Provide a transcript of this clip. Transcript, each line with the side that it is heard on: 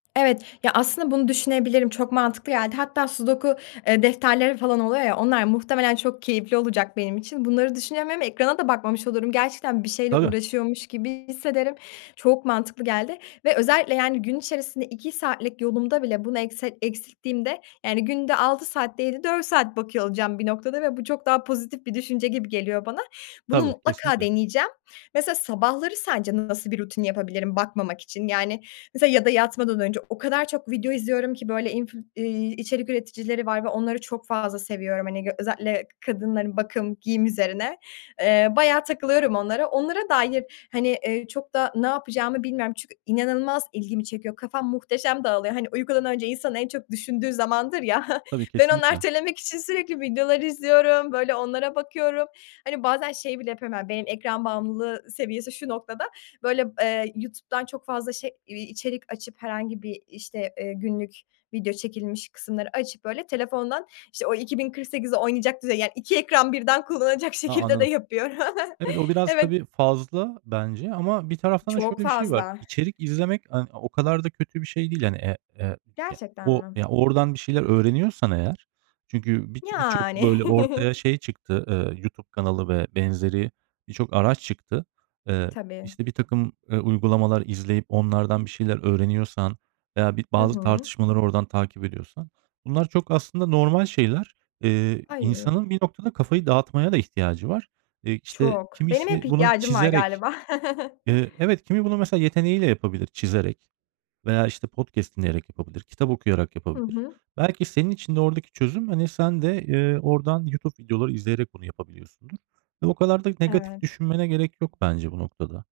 left: Evet. Ya, aslında bunu düşünebilirim çok mantıklı geldi. Hatta sudoku, eee, defterleri falan oluyor ya onlar muhtemelen çok keyifli olacak benim için. Bunları. [unintelligible] Ekrana da bakmamış olurum. Gerçekten bir şeyle
right: Tabii.
left: uğraşıyormuş gibi hissederim. Çok mantıklı geldi. Ve özellikle yani gün içerisinde 2 saatlik yolumda bile bunu ekset eksilttiğimde yani günde 6 saat değil de 4 saat bakıyor olacağım bir noktada. Ve bu çok daha pozitif bir düşünce gibi geliyor bana. Bunu
right: Tabii,
left: mutlaka
right: kesinlikle.
left: deneyeceğim. Mesela sabahları sence nasıl bir rutin yapabilirim bakmamak için? Yani, mesela ya da yatmadan önce o kadar çok video izliyorum ki böyle inf ııı, içerik üreticileri var. Ve onları çok fazla seviyorum hani. Özellikle kadınların bakım, giyim üzerine. Eee, bayağı takılıyorum onlara. Onlara dair, hani, eee, çok da ne yapacağımı bilmiyorum çünkü inanılmaz ilgimi çekiyor. Kafam muhteşem dağılıyor. Hani uykudan önce insan en çok düşündüğü zamandır ya,
right: Tabii,
left: ben onu
right: kesinlikle.
left: ertelemek için sürekli videoları izliyorum, böyle onlara bakıyorum. Hani bazen şeyi bile yapıyorum, yani benim ekran bağımlılığı seviyesi şu noktada. Böyle, b eee, YouTube'dan çok fazla şey içerik açıp, herhangi bir işte, eee, günlük video çekilmiş kısımları açıp böyle telefondan işte o 2048'i oynayacak düzey, yani 2 ekran birden kullanacak
right: A,
left: şekilde de
right: anladım.
left: yapıyorum.
right: Evet, o biraz
left: Evet.
right: tabii fazla bence ama bir taraftan da
left: Çok
right: şöyle bir şey var.
left: fazla.
right: İçerik izlemek, hani, o kadar da kötü bir şey değil. Yani, e e ya,
left: Gerçekten
right: o
left: mi?
right: ya, oradan bir şeyler öğreniyorsan eğer. Çünkü bi birçok
left: Yani.
right: böyle ortaya şey çıktı, ııı, YouTube kanalı ve benzeri birçok araç çıktı. Eee,
left: Tabii.
right: işte birtakım uygulamalar izleyip onlardan bir şeyler öğreniyorsan veya bir
left: Hı
right: bazı
left: hı.
right: tartışmaları oradan takip ediyorsan bunlar çok aslında normal şeyler. Eee,
left: Ay.
right: insanın bir noktada kafayı dağıtmaya da ihtiyacı var. Eee, işte
left: Çok. Benim hep
right: kimisi bunu
left: ihtiyacım var
right: çizerek,
left: galiba.
right: ııı, evet kimi bunu mesela yeteneği ile yapabilir çizerek veya işte podcast dinleyerek yapabilir, kitap okuyarak
left: Hı
right: yapabilir.
left: hı.
right: Belki senin için de oradaki çözüm, hani, sen de, eee, oradan YouTube videoları izleyerek bunu yapabiliyorsundur ve o kadar da negatif
left: Evet.
right: düşünmene gerek yok bence bu noktada.